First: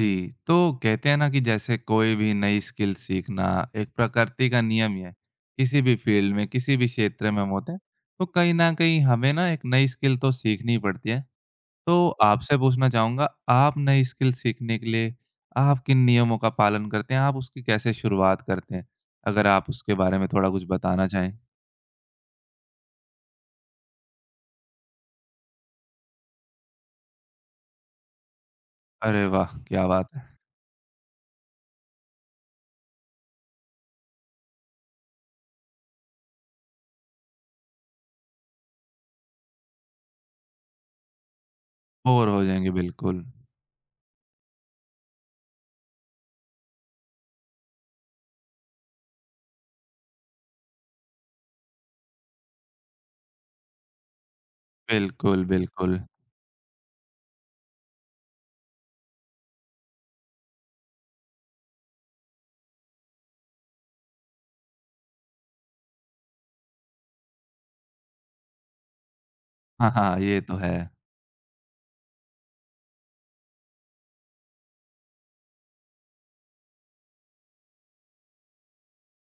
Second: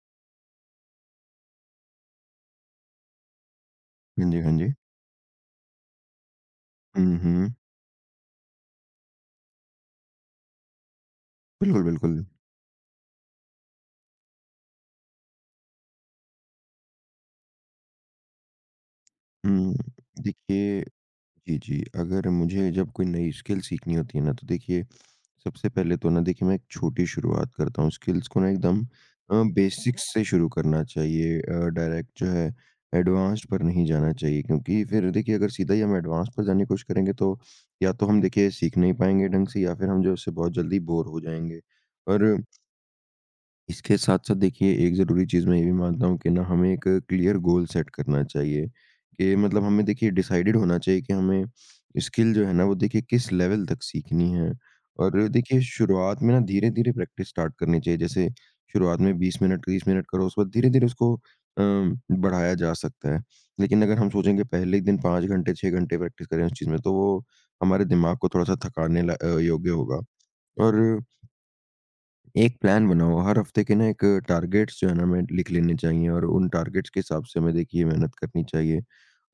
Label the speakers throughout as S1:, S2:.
S1: जी, तो कहते हैं ना कि जैसे कोई भी नई स्किल सीखना एक
S2: हाँ जी,
S1: प्रकृति
S2: हाँ
S1: का
S2: जी।
S1: नियम ही है। किसी भी फील्ड में, किसी भी
S2: हुँ,
S1: क्षेत्र में हम
S2: हुँ।
S1: होते हैं, तो कहीं न कहीं हमें ना एक नई स्किल तो सीखनी ही पड़ती है।
S2: बिल्कुल,
S1: तो
S2: बिल्कुल।
S1: आपसे पूछना चाहूँगा, आप नई स्किल सीखने के लिए आप किन नियमों का पालन करते हैं? आप उसकी कैसे शुरुआत करते हैं? अगर आप
S2: हुँ,
S1: उसके बारे में थोड़ा कुछ
S2: देखिए
S1: बताना चाहें।
S2: जी, जी। अगर मुझे जब कोई नई स्किल सीखनी होती है ना, तो देखिए सबसे पहले तो ना देखिए मैं एक छोटी शुरुआत करता हूँ। स्किल्स को ना एकदम
S1: अरे वाह! क्या
S2: बेसिक्स
S1: बात
S2: से
S1: है।
S2: शुरू करना चाहिए डायरेक्ट जो है एडवांस्ड पर नहीं जाना चाहिए, क्योंकि फिर देखिए अगर सीधा ही हम एडवांस पर जाने की कोशिश करेंगे, तो या तो हम देखिए सीख नहीं पाएँगे ढंग से या फिर हम जो है उससे बहुत जल्दी बोर हो जाएँगे। और
S1: बोर हो जाएँगे, बिल्कुल।
S2: इसके साथ-साथ देखिए एक ज़रूरी चीज़ मैं ये भी मानता हूँ कि ना हमें एक क्लियर गोल सेट करना चाहिए कि मतलब हमें देखिए डिसाइडेड होना चाहिए कि हमें स्किल जो है ना वो देखिए किस लेवल तक सीखनी है। और
S1: बिल्कुल,
S2: देखिए
S1: बिल्कुल।
S2: शुरुआत में ना धीरे-धीरे प्रैक्टिस स्टार्ट करनी चाहिए। जैसे शुरुआत में 20 मिनट, 30 मिनट करो, उसके बाद धीरे-धीरे उसको बढ़ाया जा सकता है। लेकिन अगर हम सोचेंगे पहले ही दिन 5 घंटे, 6 घंटे प्रैक्टिस करें उस चीज़ में, तो वो हमारे दिमाग को थोड़ा-सा योग्य
S1: हाँ,
S2: होगा।
S1: हाँ, ये तो है।
S2: और एक प्लान बनाओ, हर हफ्ते के ना एक टारगेट्स जो है ना हमें लिख लेने चाहिए और उन टारगेट्स के हिसाब से हमें देखिए मेहनत करनी चाहिए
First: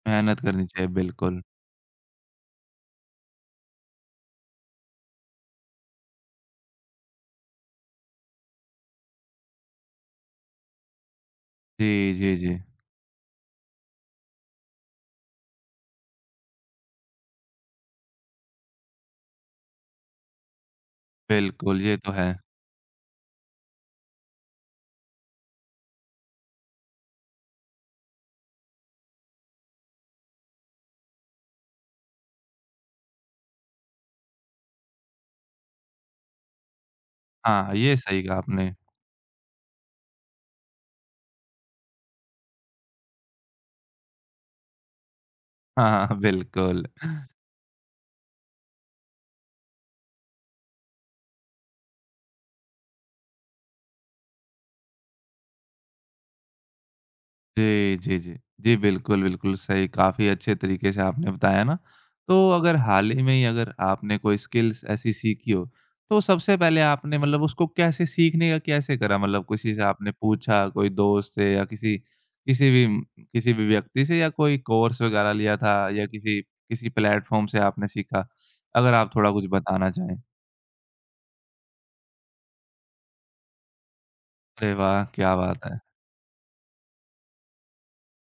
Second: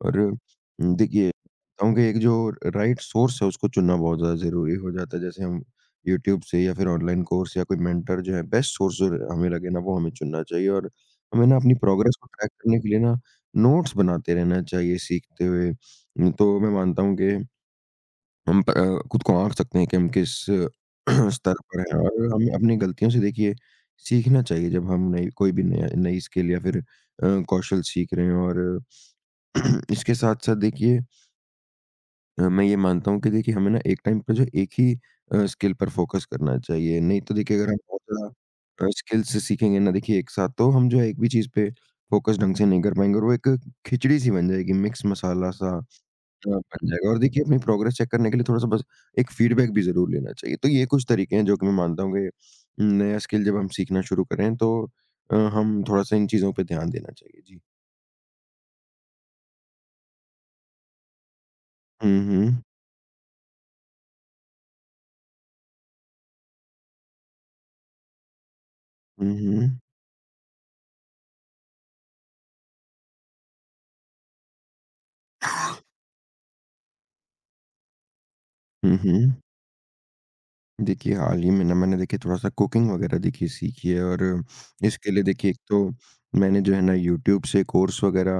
S2: और
S1: मेहनत करनी चाहिए,
S2: देखिए
S1: बिल्कुल।
S2: बताऊं कि एक जो राइट सोर्स है उसको चुनना बहुत ज़्यादा ज़रूरी हो जाता है। जैसे हम यूट्यूब से या फिर ऑनलाइन कोर्स या कोई मेंटर जो है बेस्ट सोर्स जो हमें लगे ना वो हमें चुनना चाहिए और हमें ना अपनी
S1: जी,
S2: प्रोग्रेस को
S1: जी,
S2: ट्रैक
S1: जी।
S2: करने के लिए ना नोट्स बनाते रहना चाहिए सीखते हुए। तो मैं मानता हूँ कि हम खुद को आँक सकते हैं कि हम किस स्तर
S1: बिल्कुल,
S2: पर
S1: ये
S2: हैं
S1: तो
S2: और
S1: है।
S2: हमें अपनी गलतियों से देखिए सीखना चाहिए जब हम नई कोई भी नया नई स्किल या फिर कौशल सीख रहे हैं। और इसके साथ-साथ देखिए मैं ये मानता हूँ कि देखिए हमें ना एक टाइम पे जो एक ही स्किल पर फ़ोकस करना चाहिए। नहीं तो देखिए अगर
S1: हाँ,
S2: हम
S1: ये
S2: बहुत
S1: सही कहा आपने।
S2: ज़्यादा स्किल्स सीखेंगे ना देखिए एक साथ, तो हम जो है एक भी चीज़ पे फ़ोकस ढंग से नहीं कर पाएँगे और वो एक खिचड़ी-सी बन जाएगी, मिक्स मसाला-सा।
S1: हाँ, हाँ,
S2: हाँ,
S1: बिल्कुल।
S2: बन जाएगा। और देखिए अपनी प्रोग्रेस चेक करने के लिए थोड़ा-सा बस एक फीडबैक भी ज़रूर लेना चाहिए। तो ये कुछ तरीके हैं जो कि मैं मानता हूँ कि नया स्किल जब हम सीखना शुरू करें, तो हम थोड़ा-सा इन चीज़ों पे ध्यान देना चाहिए। जी।
S1: जी, जी, जी। जी, बिल्कुल, बिल्कुल सही, काफ़ी अच्छे तरीके से आपने बताया ना।
S2: हुँ,
S1: तो
S2: हुँ।
S1: अगर हाल ही में ही अगर आपने कोई स्किल्स ऐसी सीखी हो, तो सबसे पहले आपने मतलब उसको कैसे सीखने का कैसे करा?
S2: हुँ,
S1: मतलब किसी
S2: हुँ।
S1: से आपने पूछा, कोई दोस्त से या किसी किसी भी किसी भी व्यक्ति से या कोई कोर्स वगैरह लिया था या किसी किसी प्लेटफ़ॉर्म से आपने सीखा? अगर
S2: हुँ,
S1: आप थोड़ा
S2: हुँ।
S1: कुछ बताना चाहें।
S2: देखिए, हाल ही में ना मैंने देखिए थोड़ा-सा कुकिंग वगैरह देखिए सीखी है। और
S1: अरे वाह!
S2: इसके लिए
S1: क्या
S2: देखिए एक
S1: बात है।
S2: तो मैंने जो है ना यूट्यूब से कोर्स वगैरह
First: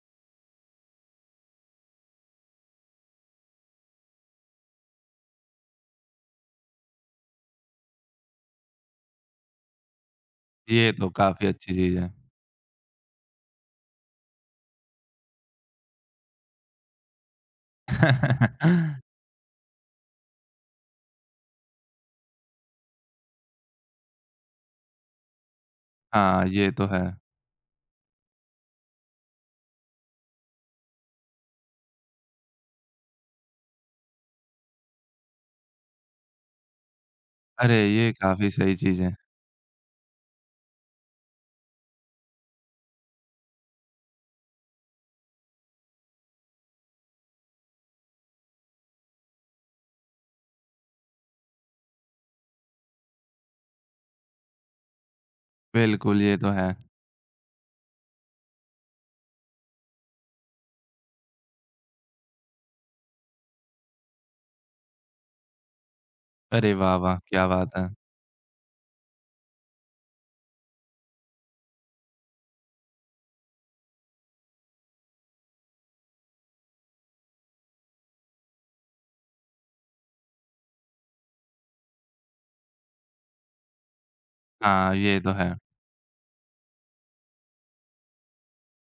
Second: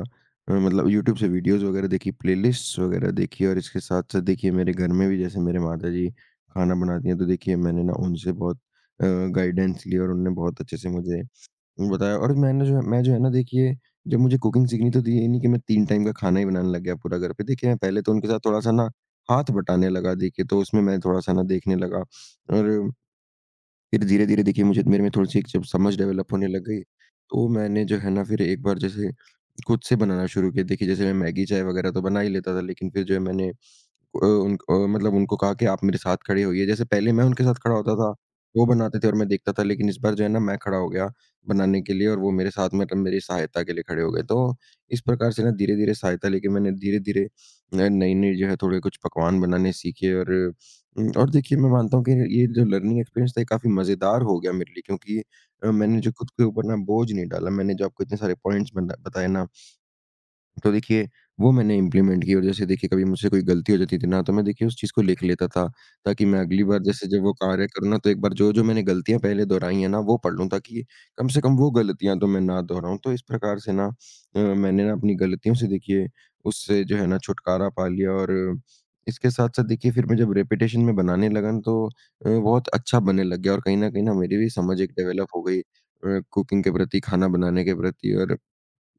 S2: मतलब यूट्यूब से वीडियोज़ वगैरह देखी, प्लेलिस्ट्स वगैरह देखी। और इसके साथ-साथ देखिए मेरे घर में भी जैसे मेरे माताजी खाना बनाती हैं, तो देखिए मैंने ना उनसे बहुत गाइडेंस ली और उन्होंने बहुत अच्छे से
S1: ये तो
S2: मुझे
S1: काफ़ी अच्छी चीज़ है।
S2: बताया। और मैं जो है ना देखिए जब मुझे कुकिंग सीखनी तो थी, ये नहीं कि मैं 3 टाइम का खाना ही बनाने लग गया पूरा घर पे। देखिए मैं पहले तो उनके साथ थोड़ा-सा ना हाथ बटाने लगा देखिए, तो उसमें मैं थोड़ा-सा ना देखने लगा। और फिर धीरे-धीरे देखिए मुझे मेरे में थोड़ी-सी एक जब समझ डेवलप
S1: हाँ,
S2: होने लग
S1: ये
S2: गई,
S1: तो है।
S2: तो मैंने जो है ना फिर एक बार जैसे खुद से बनाना शुरू किया। देखिए जैसे मैं मैगी चाय वगैरह तो बना ही लेता था, लेकिन फिर जो है मैंने मतलब उनको कहा कि आप मेरे साथ खड़े होइए। जैसे पहले मैं उनके साथ खड़ा
S1: अरे!
S2: होता था,
S1: ये काफ़ी
S2: वो
S1: सही
S2: बनाते
S1: चीज़
S2: थे
S1: है।
S2: और मैं देखता था, लेकिन इस बार जो है ना मैं खड़ा हो गया बनाने के लिए और वो मेरे साथ मतलब मेरी सहायता के लिए खड़े हो गए। तो इस प्रकार से ना धीरे-धीरे सहायता लेके मैंने धीरे-धीरे न नई-नई जो है थोड़े कुछ पकवान बनाने सीखे। और हुँ, और देखिए मैं मानता हूँ कि ये जो लर्निंग एक्सपीरियंस था, ये काफ़ी मज़ेदार हो गया मेरे लिए क्योंकि मैंने जो
S1: बिल्कुल,
S2: खुद
S1: ये
S2: के
S1: तो
S2: ऊपर
S1: है।
S2: ना बोझ नहीं डाला, मैंने जो आपको इतने सारे पॉइंट्स बना बताए ना, तो देखिए वो मैंने इम्प्लीमेंट की। और जैसे देखिए कभी मुझसे कोई गलती हो जाती थी ना तो मैं देखिए उस चीज़ को लिख लेता था, ताकि मैं अगली
S1: अरे
S2: बार
S1: वाह,
S2: जैसे
S1: वाह!
S2: जब वो
S1: क्या
S2: कार्य
S1: बात है।
S2: करूँ ना, तो एक बार जो जो मैंने गलतियाँ पहले दोहराई हैं ना वो पढ़ लूँ, ताकि कम से कम वो गलतियाँ तो मैं ना दोहराऊँ। तो इस प्रकार से ना मैंने ना अपनी गलतियों से देखिए उससे जो है ना छुटकारा पा लिया। और इसके साथ साथ देखिए फिर मैं जब रेपिटेशन में बनाने लगा ना तो बहुत अच्छा बनने लग गया और कहीं ना मेरी भी समझ एक
S1: हाँ, ये
S2: डेवलप
S1: तो
S2: हो
S1: है।
S2: गई कुकिंग के प्रति, खाना बनाने के प्रति। और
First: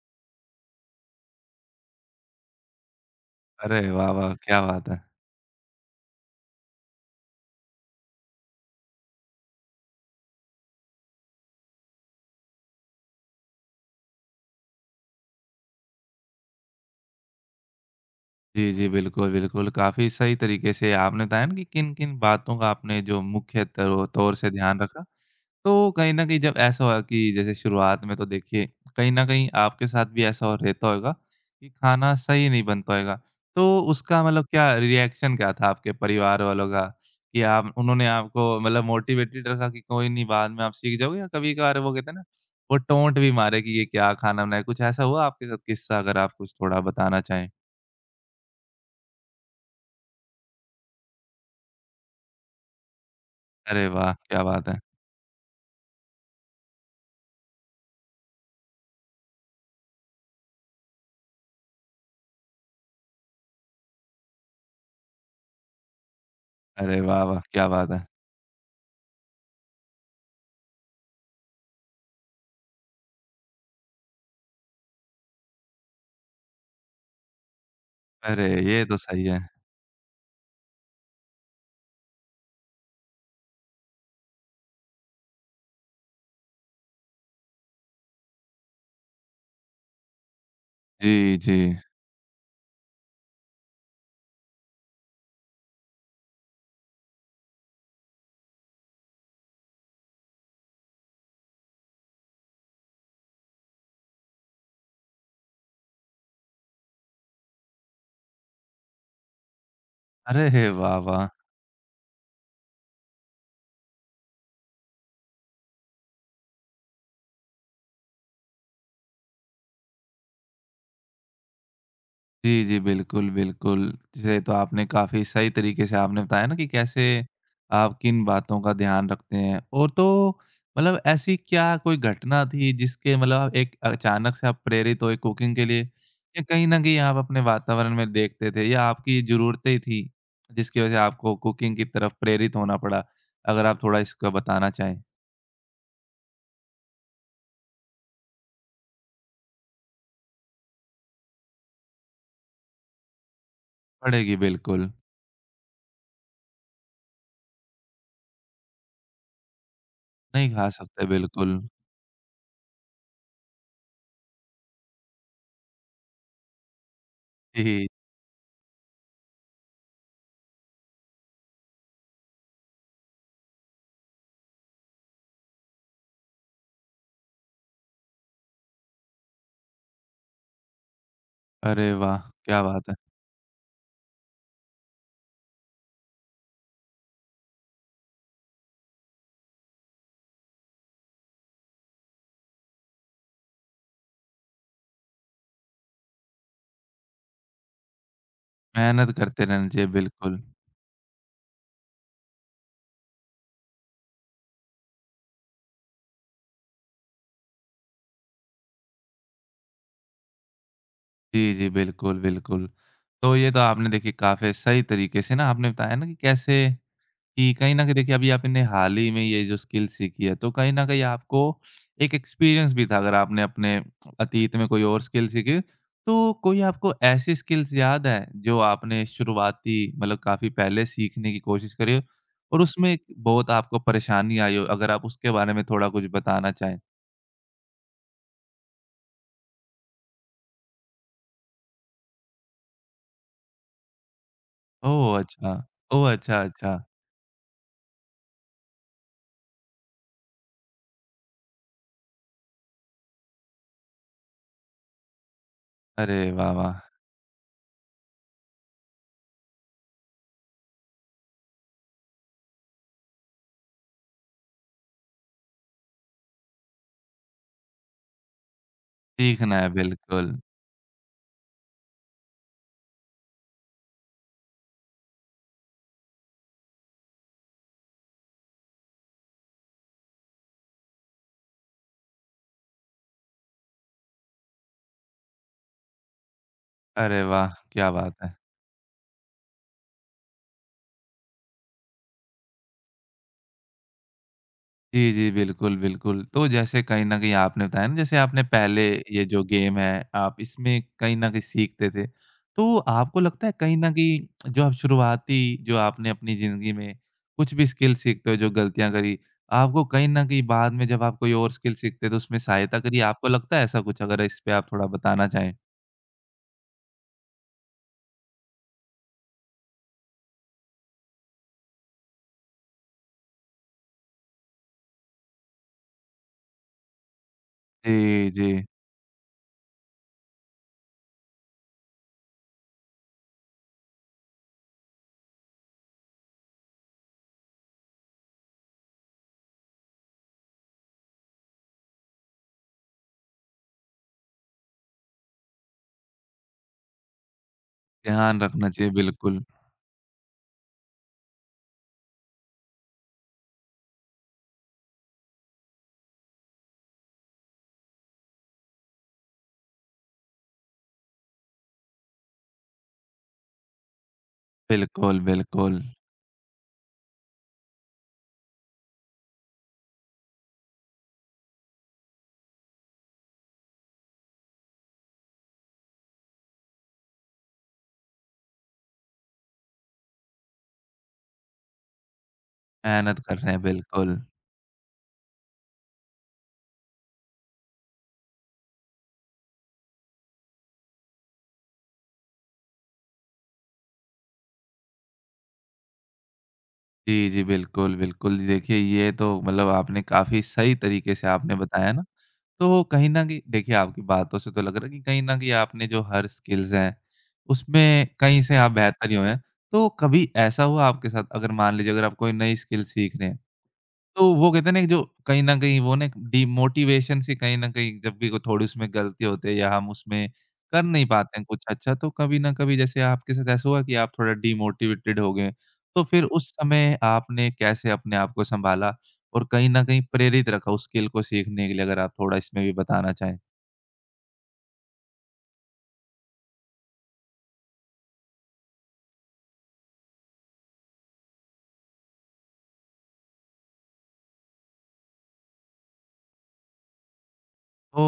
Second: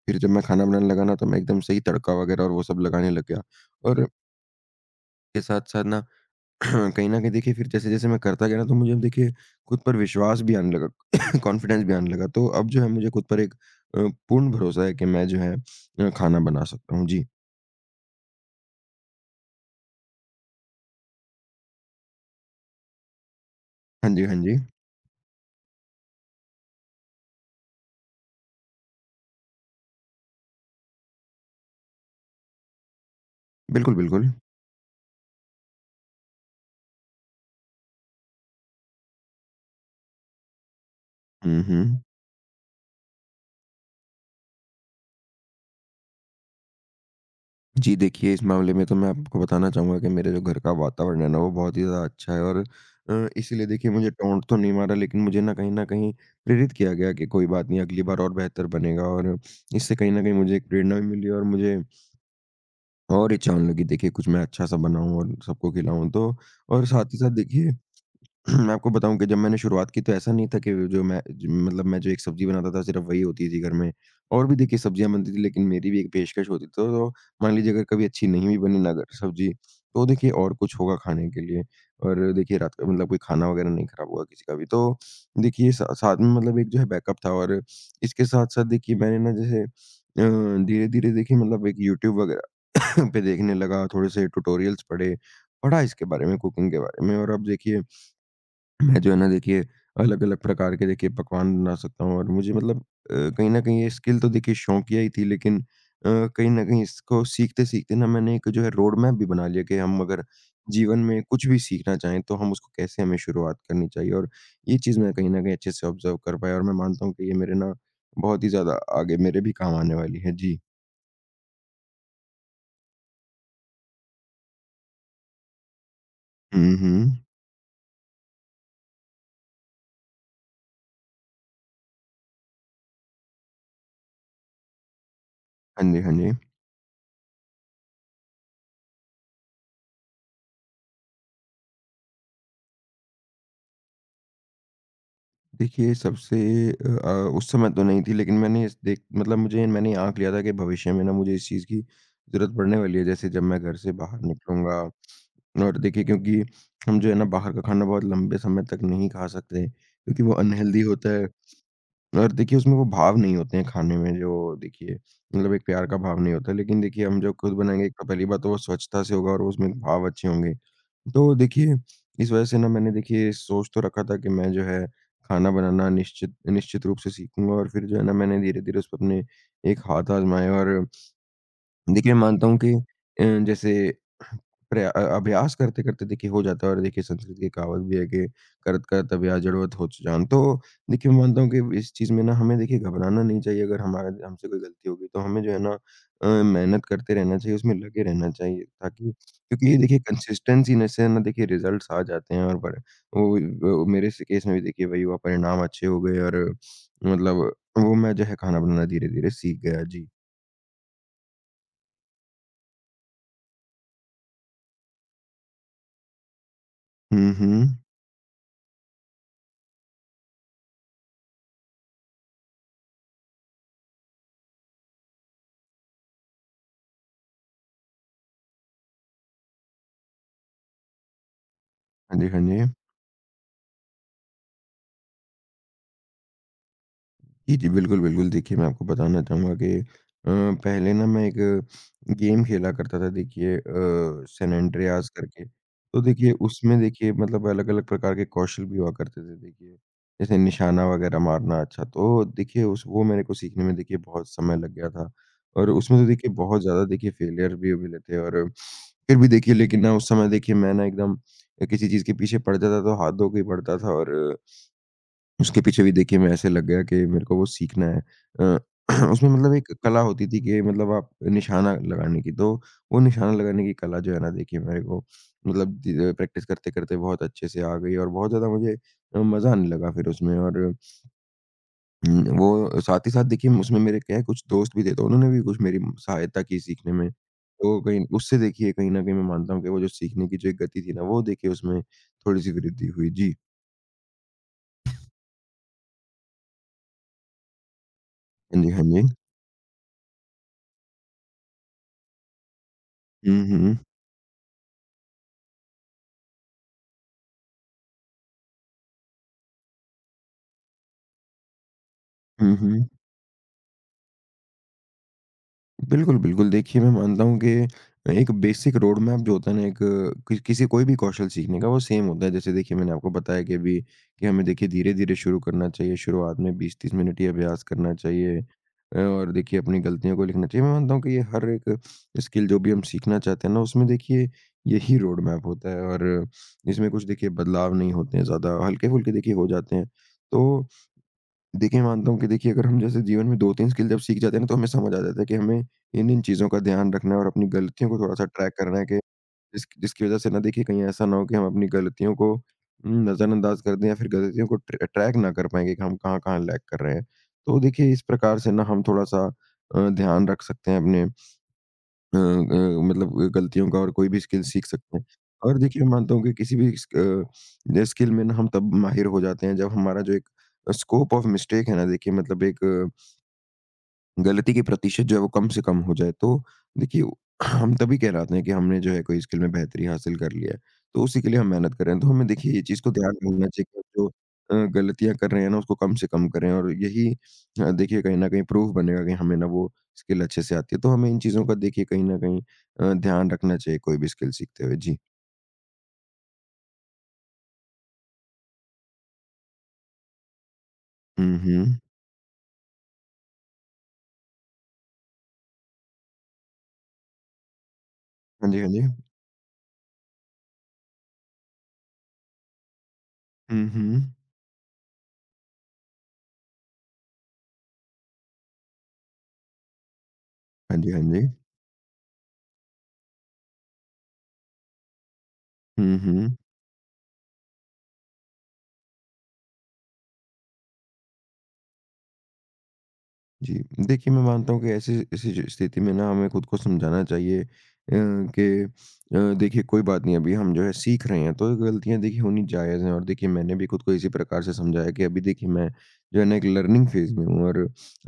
S2: फिर जब मैं खाना बनाने लगा ना तो मैं एकदम सही तड़का वगैरह और वो सब लगाने लग गया।
S1: अरे
S2: और
S1: वाह, वाह! क्या बात है।
S2: के साथ-साथ ना कहीं न कहीं देखिए फिर जैसे-जैसे मैं करता गया ना, तो मुझे अब देखिए खुद पर विश्वास भी आने लगा, कॉन्फिडेंस भी आने लगा। तो अब जो है मुझे खुद पर एक पूर्ण भरोसा है कि मैं जो है खाना बना सकता हूँ। जी।
S1: जी, जी, बिल्कुल, बिल्कुल। काफ़ी सही तरीके से आपने बताया ना कि किन-किन बातों का आपने जो मुख्य तरो
S2: हाँ जी,
S1: तौर
S2: हाँ
S1: से
S2: जी।
S1: ध्यान रखा। तो कहीं न कहीं जब ऐसा हुआ कि जैसे शुरुआत में तो देखिए कहीं न कहीं आपके साथ भी ऐसा हो रहता होगा कि खाना सही नहीं बनता होगा। तो
S2: बिल्कुल,
S1: उसका
S2: बिल्कुल।
S1: मतलब क्या रिएक्शन क्या था आपके परिवार वालों का? कि आप उन्होंने आपको मतलब मोटिवेटेड रखा कि कोई नहीं बाद में आप सीख जाओगे या
S2: हुँ,
S1: कभी-कभार वो
S2: हुँ।
S1: कहते हैं ना, वो टोंट भी मारे कि ये क्या खाना बनाया? कुछ ऐसा हुआ आपके साथ किस्सा अगर आप कुछ थोड़ा बताना चाहें?
S2: जी देखिए, इस मामले में तो मैं आपको बताना चाहूँगा कि मेरे जो घर का वातावरण है ना, वो बहुत ही ज़्यादा अच्छा है। और इसीलिए
S1: अरे
S2: देखिए मुझे
S1: वाह! क्या
S2: टोंट तो
S1: बात
S2: नहीं
S1: है।
S2: मारा, लेकिन मुझे ना कहीं न कहीं प्रेरित किया गया कि कोई बात नहीं, अगली बार और बेहतर बनेगा। और इससे कहीं न कहीं मुझे एक प्रेरणा भी मिली और मुझे और इच्छा होने लगी देखिए कुछ मैं अच्छा-सा बनाऊँ और सबको खिलाऊँ। तो और
S1: अरे
S2: साथ ही
S1: वाह,
S2: साथ
S1: वाह! क्या
S2: देखिए
S1: बात है।
S2: मैं आपको बताऊँ कि जब मैंने शुरुआत की तो ऐसा नहीं था कि जो मैं ज मतलब मैं जो एक सब्ज़ी बनाता था सिर्फ़ वही होती थी घर में। और भी देखिए सब्ज़ियाँ बनती थी, लेकिन मेरी भी एक पेशकश होती थी। तो मान लीजिए अगर कभी अच्छी
S1: अरे!
S2: नहीं भी बनी
S1: ये
S2: ना,
S1: तो
S2: अगर
S1: सही है।
S2: सब्ज़ी, तो देखिए और कुछ होगा खाने के लिए। और देखिए रात का मतलब कोई खाना वग़ैरह नहीं ख़राब हुआ किसी का भी। तो देखिए सा साथ में मतलब एक जो है बैकअप था। और इसके साथ-साथ देखिए मैंने ना जैसे धीरे-धीरे
S1: जी,
S2: देखिए
S1: जी।
S2: मतलब एक यूट्यूब वग़ैरह पे देखने लगा, थोड़े से ट्यूटोरियल्स पढ़े, पढ़ा इसके बारे में, कुकिंग के बारे में। और अब देखिए मैं जो है ना देखिए अलग-अलग प्रकार के देखिए पकवान बना सकता हूँ और मुझे मतलब कहीं न कहीं ये स्किल तो देखिए शौकिया ही थी, लेकिन कहीं न कहीं इसको सीखते-सीखते ना मैंने एक जो है रोड मैप भी बना लिया कि हम अगर
S1: अरे वाह,
S2: जीवन में
S1: वाह!
S2: कुछ भी सीखना चाहें तो हम उसको कैसे हमें शुरुआत करनी चाहिए। और ये चीज़ मैं कहीं न कहीं अच्छे से ऑब्ज़र्व कर पाया और मैं मानता हूँ कि ये मेरे ना बहुत ही ज़्यादा आगे मेरे भी काम आने वाली है। जी।
S1: जी, जी। बिल्कुल, बिल्कुल। ये तो आपने काफ़ी सही तरीके से आपने बताया ना कि
S2: हुँ,
S1: कैसे
S2: हुँ।
S1: आप किन बातों का ध्यान रखते हैं। और तो मतलब ऐसी क्या कोई घटना थी जिसके मतलब आप एक अचानक से आप प्रेरित हुए कुकिंग के लिए
S2: हाँ जी, हाँ जी।
S1: या कहीं न कहीं आप अपने वातावरण में देखते थे या आपकी ज़रूरतें थी जिसकी वज़ह से आपको कुकिंग की तरफ प्रेरित होना पड़ा? अगर आप थोड़ा इसका बताना चाहें।
S2: देखिए सबसे अ अ, उस समय तो नहीं थी, लेकिन मैंने इस देख मतलब मुझे मैंने आँक लिया था कि भविष्य में ना मुझे इस चीज़ की ज़रूरत पड़ने वाली है, जैसे जब मैं घर से बाहर
S1: पड़ेगी
S2: निकलूँगा।
S1: बिल्कुल,
S2: और देखिए क्योंकि हम जो है ना बाहर का खाना बहुत लंबे समय तक नहीं खा सकते, क्योंकि वो
S1: नहीं खा
S2: अनहेल्दी
S1: सकते
S2: होता है।
S1: बिल्कुल।
S2: और देखिए उसमें वो भाव नहीं होते हैं खाने में जो देखिए मतलब एक प्यार का भाव नहीं होता। लेकिन देखिए हम जो खुद बनाएँगे,
S1: जी।
S2: एक तो पहली बात तो वो स्वच्छता से होगा और उसमें भाव अच्छे होंगे। तो देखिए इस वज़ह से ना मैंने देखिए सोच तो रखा था कि मैं जो है खाना बनाना निश्चित निश्चित रूप से सीखूँगा और फिर जो है ना मैंने धीरे-धीरे उस पे अपने एक हाथ आज़माए। और
S1: अरे
S2: देखिए,
S1: वाह!
S2: मैं मानता हूँ
S1: क्या
S2: कि
S1: बात है।
S2: जैसे अभ्यास करते-करते देखिए हो जाता है। और देखिए संस्कृत की कहावत भी है कि करत करत अभ्यास जड़वत होत जान। तो देखिए, मैं मानता हूँ कि इस चीज़ में ना हमें देखिए घबराना नहीं चाहिए। अगर हमारे हमसे कोई गलती होगी तो हमें जो है ना मेहनत करते रहना चाहिए, उसमें लगे रहना चाहिए, ताकि
S1: मेहनत करते रहना
S2: क्योंकि ये
S1: चाहिए,
S2: देखिए
S1: बिल्कुल।
S2: कंसिस्टेंसी न से ना देखिए रिज़ल्ट्स आ जाते हैं और बड़े वो वो मेरे से केस में भी देखिए वही हुआ, परिणाम अच्छे हो गए। और मतलब वो मैं जो है खाना बनाना धीरे-धीरे सीख गया। जी।
S1: जी, जी। बिल्कुल, बिल्कुल। तो ये तो आपने देखिए काफ़ी सही तरीके से ना आपने बताया ना कि कैसे
S2: हुँ,
S1: कि कहीं
S2: हुँ।
S1: न कहीं देखिए अभी आपने हाल ही में ये जो स्किल सीखी है, तो कहीं न कहीं आपको एक एक्सपीरियंस भी था अगर आपने अपने अतीत में कोई और स्किल सीखी। तो कोई आपको ऐसी स्किल्स याद है जो आपने शुरुआती मतलब काफ़ी पहले सीखने की कोशिश करी हो
S2: हाँ जी, हाँ
S1: और
S2: जी।
S1: उसमें एक बहुत आपको परेशानी आई हो? अगर आप उसके बारे में थोड़ा कुछ बताना चाहें?
S2: जी, जी, बिल्कुल, बिल्कुल। देखिए, मैं आपको बताना चाहूँगा कि पहले ना मैं एक गेम खेला करता था देखिए सैन एंड्रियास
S1: ओह!
S2: करके।
S1: अच्छा।
S2: तो
S1: ओह!
S2: देखिए
S1: अच्छा,
S2: उसमें
S1: अच्छा।
S2: देखिए मतलब अलग-अलग प्रकार के कौशल भी हुआ करते थे देखिए, जैसे निशाना वगैरह मारना। अच्छा, तो देखिए उस वो मेरे को सीखने में देखिए बहुत समय लग गया था और उसमें तो
S1: अरे
S2: देखिए
S1: वाह,
S2: बहुत
S1: वाह!
S2: ज़्यादा देखिए फेलियर भी मिले थे, और फिर भी देखिए लेकिन ना उस समय देखिए मैं ना एकदम किसी चीज़ के पीछे पड़ जाता था, तो हाथ धो के ही पड़ता था। और उसके पीछे भी देखिए मैं ऐसे लग गया कि मेरे को वो सीखना है। अ, उसमें मतलब
S1: सीखना है,
S2: एक कला होती
S1: बिल्कुल।
S2: थी कि मतलब आप निशाना लगाने की, तो वो निशाना लगाने की कला जो है ना देखिए मेरे को मतलब धीरे प्रैक्टिस करते-करते बहुत अच्छे से आ गई और बहुत ज़्यादा मुझे मज़ा आने लगा फिर उसमें। और वो साथ ही साथ देखिए उसमें मेरे क्या है कुछ दोस्त भी थे, तो उन्होंने भी कुछ मेरी सहायता की सीखने में।
S1: अरे वाह!
S2: तो
S1: क्या
S2: कहीं
S1: बात है।
S2: उससे देखिए कहीं न कहीं मैं मानता हूँ कि वो जो सीखने की जो एक गति थी ना, वो देखिए उसमें थोड़ी-सी वृद्धि हुई। जी।
S1: जी, जी, बिल्कुल, बिल्कुल। तो जैसे कहीं न कहीं आपने बताया ना जैसे आपने
S2: हाँ जी,
S1: पहले
S2: हाँ जी।
S1: ये जो गेम है, आप इसमें कहीं न कहीं सीखते थे। तो आपको
S2: हुँ,
S1: लगता है कहीं
S2: हुँ।
S1: न कहीं जो आप शुरुआती जो आपने अपनी ज़िंदगी में कुछ भी स्किल सीखते हो, जो गलतियाँ करी, आपको कहीं न कहीं बाद में जब आप कोई और स्किल सीखते हो तो उसमें
S2: हुँ,
S1: सहायता
S2: हुँ।
S1: करी, आपको लगता है ऐसा कुछ? अगर इस पे आप थोड़ा बताना चाहें।
S2: बिल्कुल, बिल्कुल। देखिए, मैं मानता हूँ कि एक बेसिक रोड मैप जो होता है ना, एक कि किसी कोई भी कौशल सीखने का, वो सेम होता है। जैसे देखिए, मैंने आपको बताया कि अभी कि हमें देखिए धीरे-धीरे शुरू करना चाहिए। शुरुआत में 20-30 मिनट ही अभ्यास करना
S1: जी,
S2: चाहिए,
S1: जी।
S2: और देखिए अपनी गलतियों को लिखना चाहिए। मैं मानता हूँ कि ये हर एक स्किल जो भी हम सीखना चाहते हैं ना, उसमें देखिए यही रोड मैप होता है, और इसमें कुछ देखिए बदलाव नहीं होते हैं ज़्यादा, हल्के-फुल्के देखिए हो जाते हैं। तो देखिए, मैं मानता हूँ कि देखिए अगर हम जैसे जीवन में 2-3 स्किल जब सीख जाते हैं ना, तो हमें समझ आ जाता है कि हमें इन-इन चीज़ों का ध्यान रखना है और अपनी गलतियों को थोड़ा-सा
S1: ध्यान
S2: ट्रैक
S1: रखना
S2: करना है
S1: चाहिए,
S2: कि
S1: बिल्कुल।
S2: जिस जिसकी वज़ह से ना देखिए कहीं ऐसा ना हो कि हम अपनी गलतियों को नज़रअंदाज कर दें या फिर गलतियों को ट्रैक ना कर पाएँ कि हम कहाँ-कहाँ लैग कर रहे हैं। तो देखिए इस प्रकार से ना हम थोड़ा-सा ध्यान रख सकते हैं अपने मतलब गलतियों का, और कोई भी स्किल सीख सकते हैं।
S1: बिल्कुल,
S2: और
S1: बिल्कुल।
S2: देखिए मैं मानता हूँ कि किसी भी ये स्किल में ना हम तब माहिर हो जाते हैं जब हमारा जो एक स्कोप ऑफ मिस्टेक है ना देखिए मतलब एक गलती की प्रतिशत जो है वो कम से कम हो जाए, तो देखिए हम तभी कहलाते हैं कि हमने जो है कोई स्किल में बेहतरी हासिल कर लिया है। तो उसी के लिए हम मेहनत कर रहे हैं। तो हमें देखिए ये चीज़ को ध्यान
S1: मेहनत कर
S2: रखना
S1: रहे हैं,
S2: चाहिए कि हम जो
S1: बिल्कुल।
S2: गलतियाँ कर रहे हैं ना उसको कम से कम करें, और यही देखिए कहीं न कहीं प्रूफ बनेगा कि हमें ना वो स्किल अच्छे से आती है। तो हमें इन चीज़ों का देखिए कहीं न कहीं ध्यान रखना चाहिए कोई भी स्किल सीखते हुए। जी।
S1: जी, जी। बिल्कुल, बिल्कुल। जी देखिए, ये तो मतलब आपने काफ़ी सही तरीके से
S2: हुँ,
S1: आपने
S2: हुँ।
S1: बताया ना, तो कहीं न कहीं देखिए, आपकी बातों से तो लग रहा है कि कहीं न कहीं आपने जो हर स्किल्स हैं, उसमें कहीं
S2: हाँ
S1: से
S2: जी, हाँ
S1: आप
S2: जी।
S1: बेहतर ही हुए हैं। तो कभी ऐसा हुआ आपके साथ, अगर मान लीजिए अगर आप कोई नई स्किल सीख रहे हैं,
S2: हुँ, हुँ।
S1: तो वो कहते हैं ना एक जो कहीं न कहीं वो ना एक डिमोटिवेशन सी कहीं न कहीं जब भी को थोड़ी उसमें गलती होती है या हम उसमें
S2: हाँ
S1: कर
S2: जी, हाँ
S1: नहीं
S2: जी।
S1: पाते हैं कुछ अच्छा, तो कभी न कभी जैसे आपके साथ ऐसा हुआ कि आप थोड़ा डिमोटिवेटेड हो गए,
S2: हुँ,
S1: तो फिर
S2: हुँ।
S1: उस समय आपने कैसे अपने आप को सँभाला और कहीं न कहीं प्रेरित रखा उस स्किल को सीखने के लिए? अगर आप थोड़ा इसमें भी बताना चाहें।
S2: जी, देखिए मैं मानता हूँ कि ऐसी ऐसी जो स्थिति में ना हमें खुद को समझाना चाहिए कि देखिए कोई बात नहीं, अभी हम जो है सीख रहे हैं, तो गलतियाँ देखिए होनी जायज़ हैं, और देखिए मैंने भी खुद को इसी प्रकार से समझाया कि अभी देखिए मैं जो है ना एक लर्निंग फ़ेज़ में हूँ, और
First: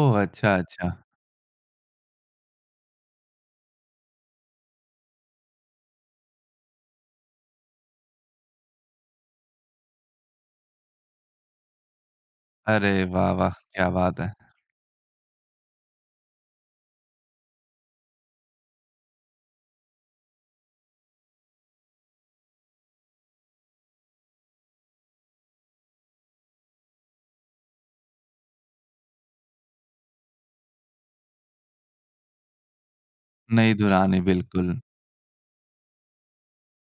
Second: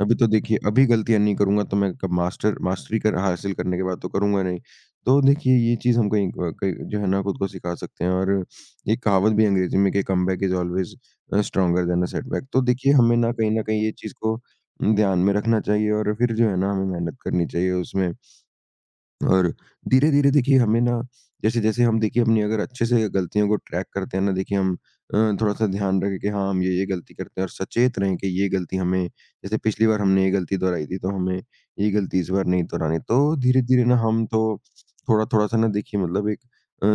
S2: अभी तो
S1: अच्छा,
S2: देखिए अभी
S1: अच्छा।
S2: गलतियाँ नहीं करूँगा तो मैं कब मास्टरी कर हासिल करने के बाद तो करूँगा नहीं। तो देखिए ये चीज़ हम कहीं कहीं जो है ना खुद को सिखा सकते हैं, और एक कहावत भी है अंग्रेज़ी में कि comeback is always stronger than a setback. तो
S1: अरे
S2: देखिए हमें
S1: वाह,
S2: ना
S1: वाह!
S2: कहीं न कहीं
S1: क्या
S2: ये चीज़
S1: बात है।
S2: को ध्यान में रखना चाहिए और फिर जो है ना हमें मेहनत करनी चाहिए उसमें। और धीरे-धीरे देखिए हमें ना जैसे-जैसे हम देखिए अपनी अगर अच्छे से गलतियों को ट्रैक करते हैं ना देखिए हम थोड़ा-सा ध्यान रखें कि हाँ, हम ये-ये गलती करते हैं, और सचेत रहें कि ये गलती हमें जैसे पिछली बार हमने ये गलती दोहराई थी, तो हमें ये गलती इस बार नहीं दोहरानी। तो
S1: नहीं
S2: धीरे-धीरे ना
S1: धुरानी
S2: हम तो
S1: बिल्कुल,
S2: थोड़ा-थोड़ा सा ना देखिए मतलब एक अ,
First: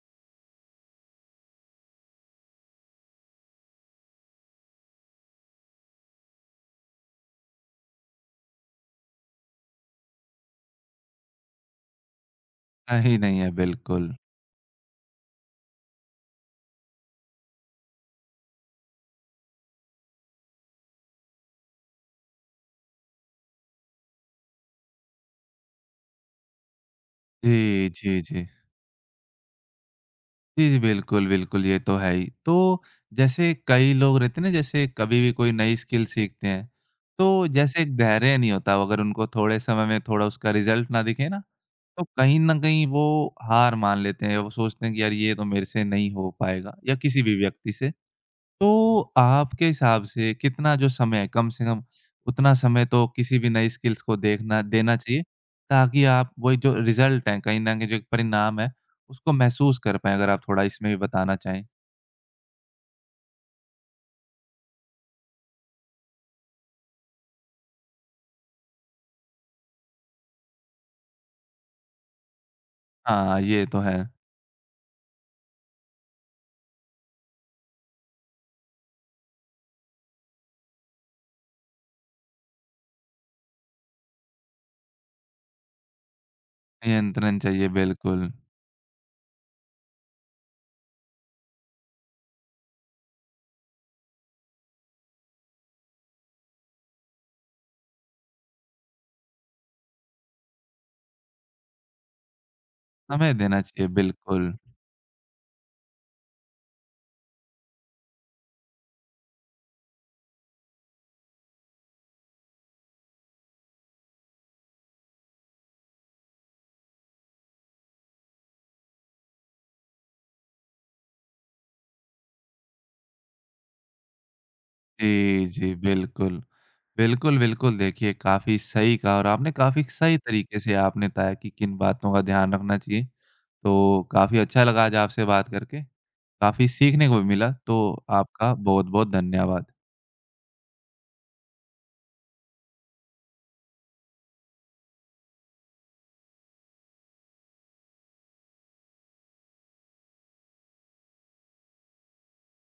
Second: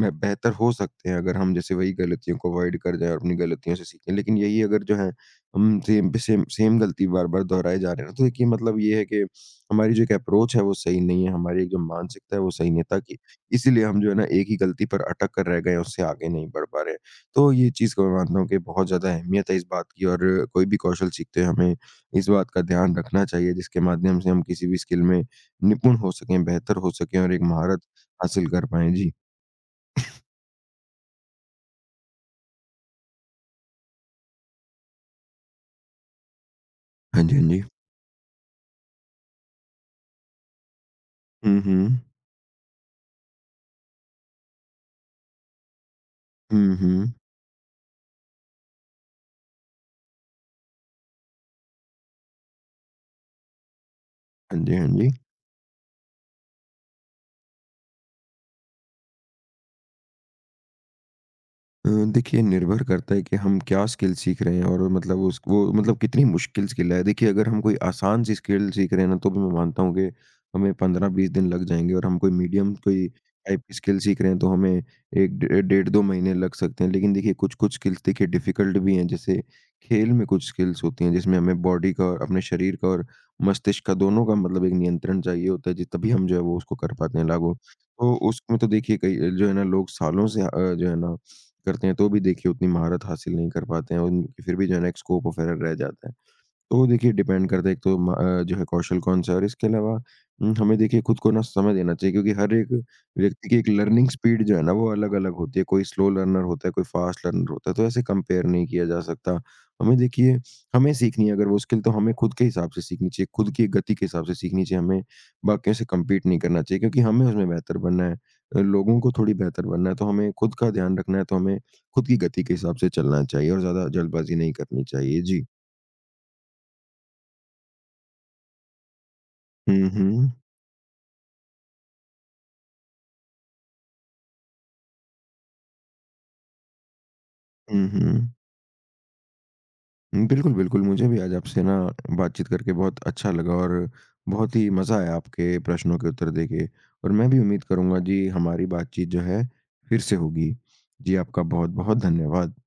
S2: मैं बेहतर हो सकते हैं अगर हम जैसे वही गलतियों को अवॉइड कर जाएँ और अपनी गलतियों से सीखें। लेकिन यही अगर जो है हम सेम पे सेम सेम गलती बार-बार दोहराए जा रहे हैं ना, तो देखिए मतलब ये है कि हमारी जो एक अप्रोच है वो सही नहीं है, हमारी एक जो मानसिकता है वो सही नहीं है,
S1: सही
S2: ताकि
S1: नहीं है
S2: इसीलिए हम जो
S1: बिल्कुल।
S2: है ना एक ही गलती पर अटक कर रह गए हैं, उससे आगे नहीं बढ़ पा रहे हैं। तो ये चीज़ को मैं मानता हूँ कि बहुत ज़्यादा अहमियत है इस बात की, और कोई भी कौशल सीखते हैं हमें इस बात का ध्यान रखना चाहिए जिसके माध्यम से हम किसी भी स्किल में निपुण हो सकें, बेहतर हो सकें और एक महारत
S1: जी, जी, जी।
S2: हासिल कर पाएँ। जी।
S1: जी, जी, बिल्कुल, बिल्कुल, ये तो है ही। तो जैसे कई लोग रहते हैं ना, जैसे कभी भी कोई नई स्किल सीखते हैं,
S2: हाँ जी,
S1: तो
S2: हाँ जी।
S1: जैसे एक धैर्य नहीं होता, अगर उनको थोड़े समय में थोड़ा उसका रिज़ल्ट ना दिखे ना,
S2: हुँ, हुँ।
S1: तो कहीं न कहीं वो हार मान लेते हैं। वो सोचते हैं कि, "यार, ये तो मेरे से नहीं हो पाएगा,"
S2: हुँ,
S1: या
S2: हुँ।
S1: किसी भी व्यक्ति से। तो आपके हिसाब से कितना जो समय है, कम से कम उतना समय तो किसी भी नई स्किल्स को
S2: हाँ
S1: देखना
S2: जी, हाँ
S1: देना
S2: जी।
S1: चाहिए, ताकि आप वही जो रिज़ल्ट है, कहीं न कहीं जो परिणाम है, उसको महसूस कर पाएँ? अगर आप थोड़ा इसमें भी बताना चाहें।
S2: अ, देखिए निर्भर करता है कि हम क्या स्किल सीख रहे हैं, और मतलब उस वो मतलब कितनी मुश्किल स्किल है। देखिए अगर हम कोई आसान सी स्किल सीख रहे हैं ना, तो भी मैं मानता हूँ कि हमें 15-20 दिन लग जाएँगे, और हम कोई मीडियम कोई
S1: हाँ,
S2: टाइप
S1: ये
S2: की
S1: तो है।
S2: स्किल सीख रहे हैं, तो हमें 1 डे डेढ़ 2 महीने लग सकते हैं। लेकिन देखिए कुछ-कुछ स्किल्स देखिए डिफ़िकल्ट भी हैं, जैसे खेल में कुछ स्किल्स होती हैं जिसमें हमें बॉडी का और अपने शरीर का और मस्तिष्क का दोनों का मतलब एक नियंत्रण चाहिए होता है जी, तभी हम जो है वो उसको कर पाते हैं
S1: नियंत्रण
S2: लागू।
S1: चाहिए,
S2: तो
S1: बिल्कुल।
S2: उसमें तो देखिए कई जो है ना लोग सालों से जो है ना करते हैं, तो भी देखिए उतनी महारत हासिल नहीं कर पाते हैं, और उनकी फिर भी जो है ना एक स्कोप ऑफ एरर रह जाता है। तो देखिए डिपेंड करता है एक तो जो है कौशल कौन-सा है, और इसके अलावा हमें देखिए खुद को ना समय देना चाहिए क्योंकि हर एक
S1: समय
S2: व्यक्ति की
S1: देना
S2: एक
S1: चाहिए,
S2: लर्निंग स्पीड
S1: बिल्कुल।
S2: जो है ना वो अलग-अलग होती है। कोई स्लो लर्नर होता है, कोई फास्ट लर्नर होता है, तो ऐसे कंपेयर नहीं किया जा सकता। हमें देखिए हमें सीखनी है अगर वो स्किल, तो हमें खुद के हिसाब से सीखनी चाहिए, खुद की गति के हिसाब से सीखनी चाहिए, हमें बाकियों से कम्पीट नहीं करना चाहिए क्योंकि हमें उसमें बेहतर बनना है। लोगों को थोड़ी बेहतर बनना है, तो हमें खुद का ध्यान रखना है, तो हमें खुद की गति के हिसाब से चलना चाहिए और ज़्यादा जल्दबाज़ी नहीं करनी चाहिए। जी।
S1: जी, जी, बिल्कुल। बिल्कुल, बिल्कुल, देखिए काफ़ी सही कहा और आपने काफ़ी
S2: हुँ,
S1: सही
S2: हुँ।
S1: तरीके से आपने बताया कि किन बातों का ध्यान रखना चाहिए। तो काफ़ी अच्छा लगा आज आपसे बात करके, काफ़ी सीखने को भी मिला,
S2: हुँ,
S1: तो
S2: हुँ।
S1: आपका बहुत-बहुत धन्यवाद।
S2: बिल्कुल, बिल्कुल, मुझे भी आज आपसे ना बातचीत करके बहुत अच्छा लगा और बहुत ही मज़ा आया आपके प्रश्नों के उत्तर देके, और मैं भी उम्मीद करूँगा जी हमारी बातचीत जो है फिर से होगी। जी, आपका बहुत-बहुत धन्यवाद।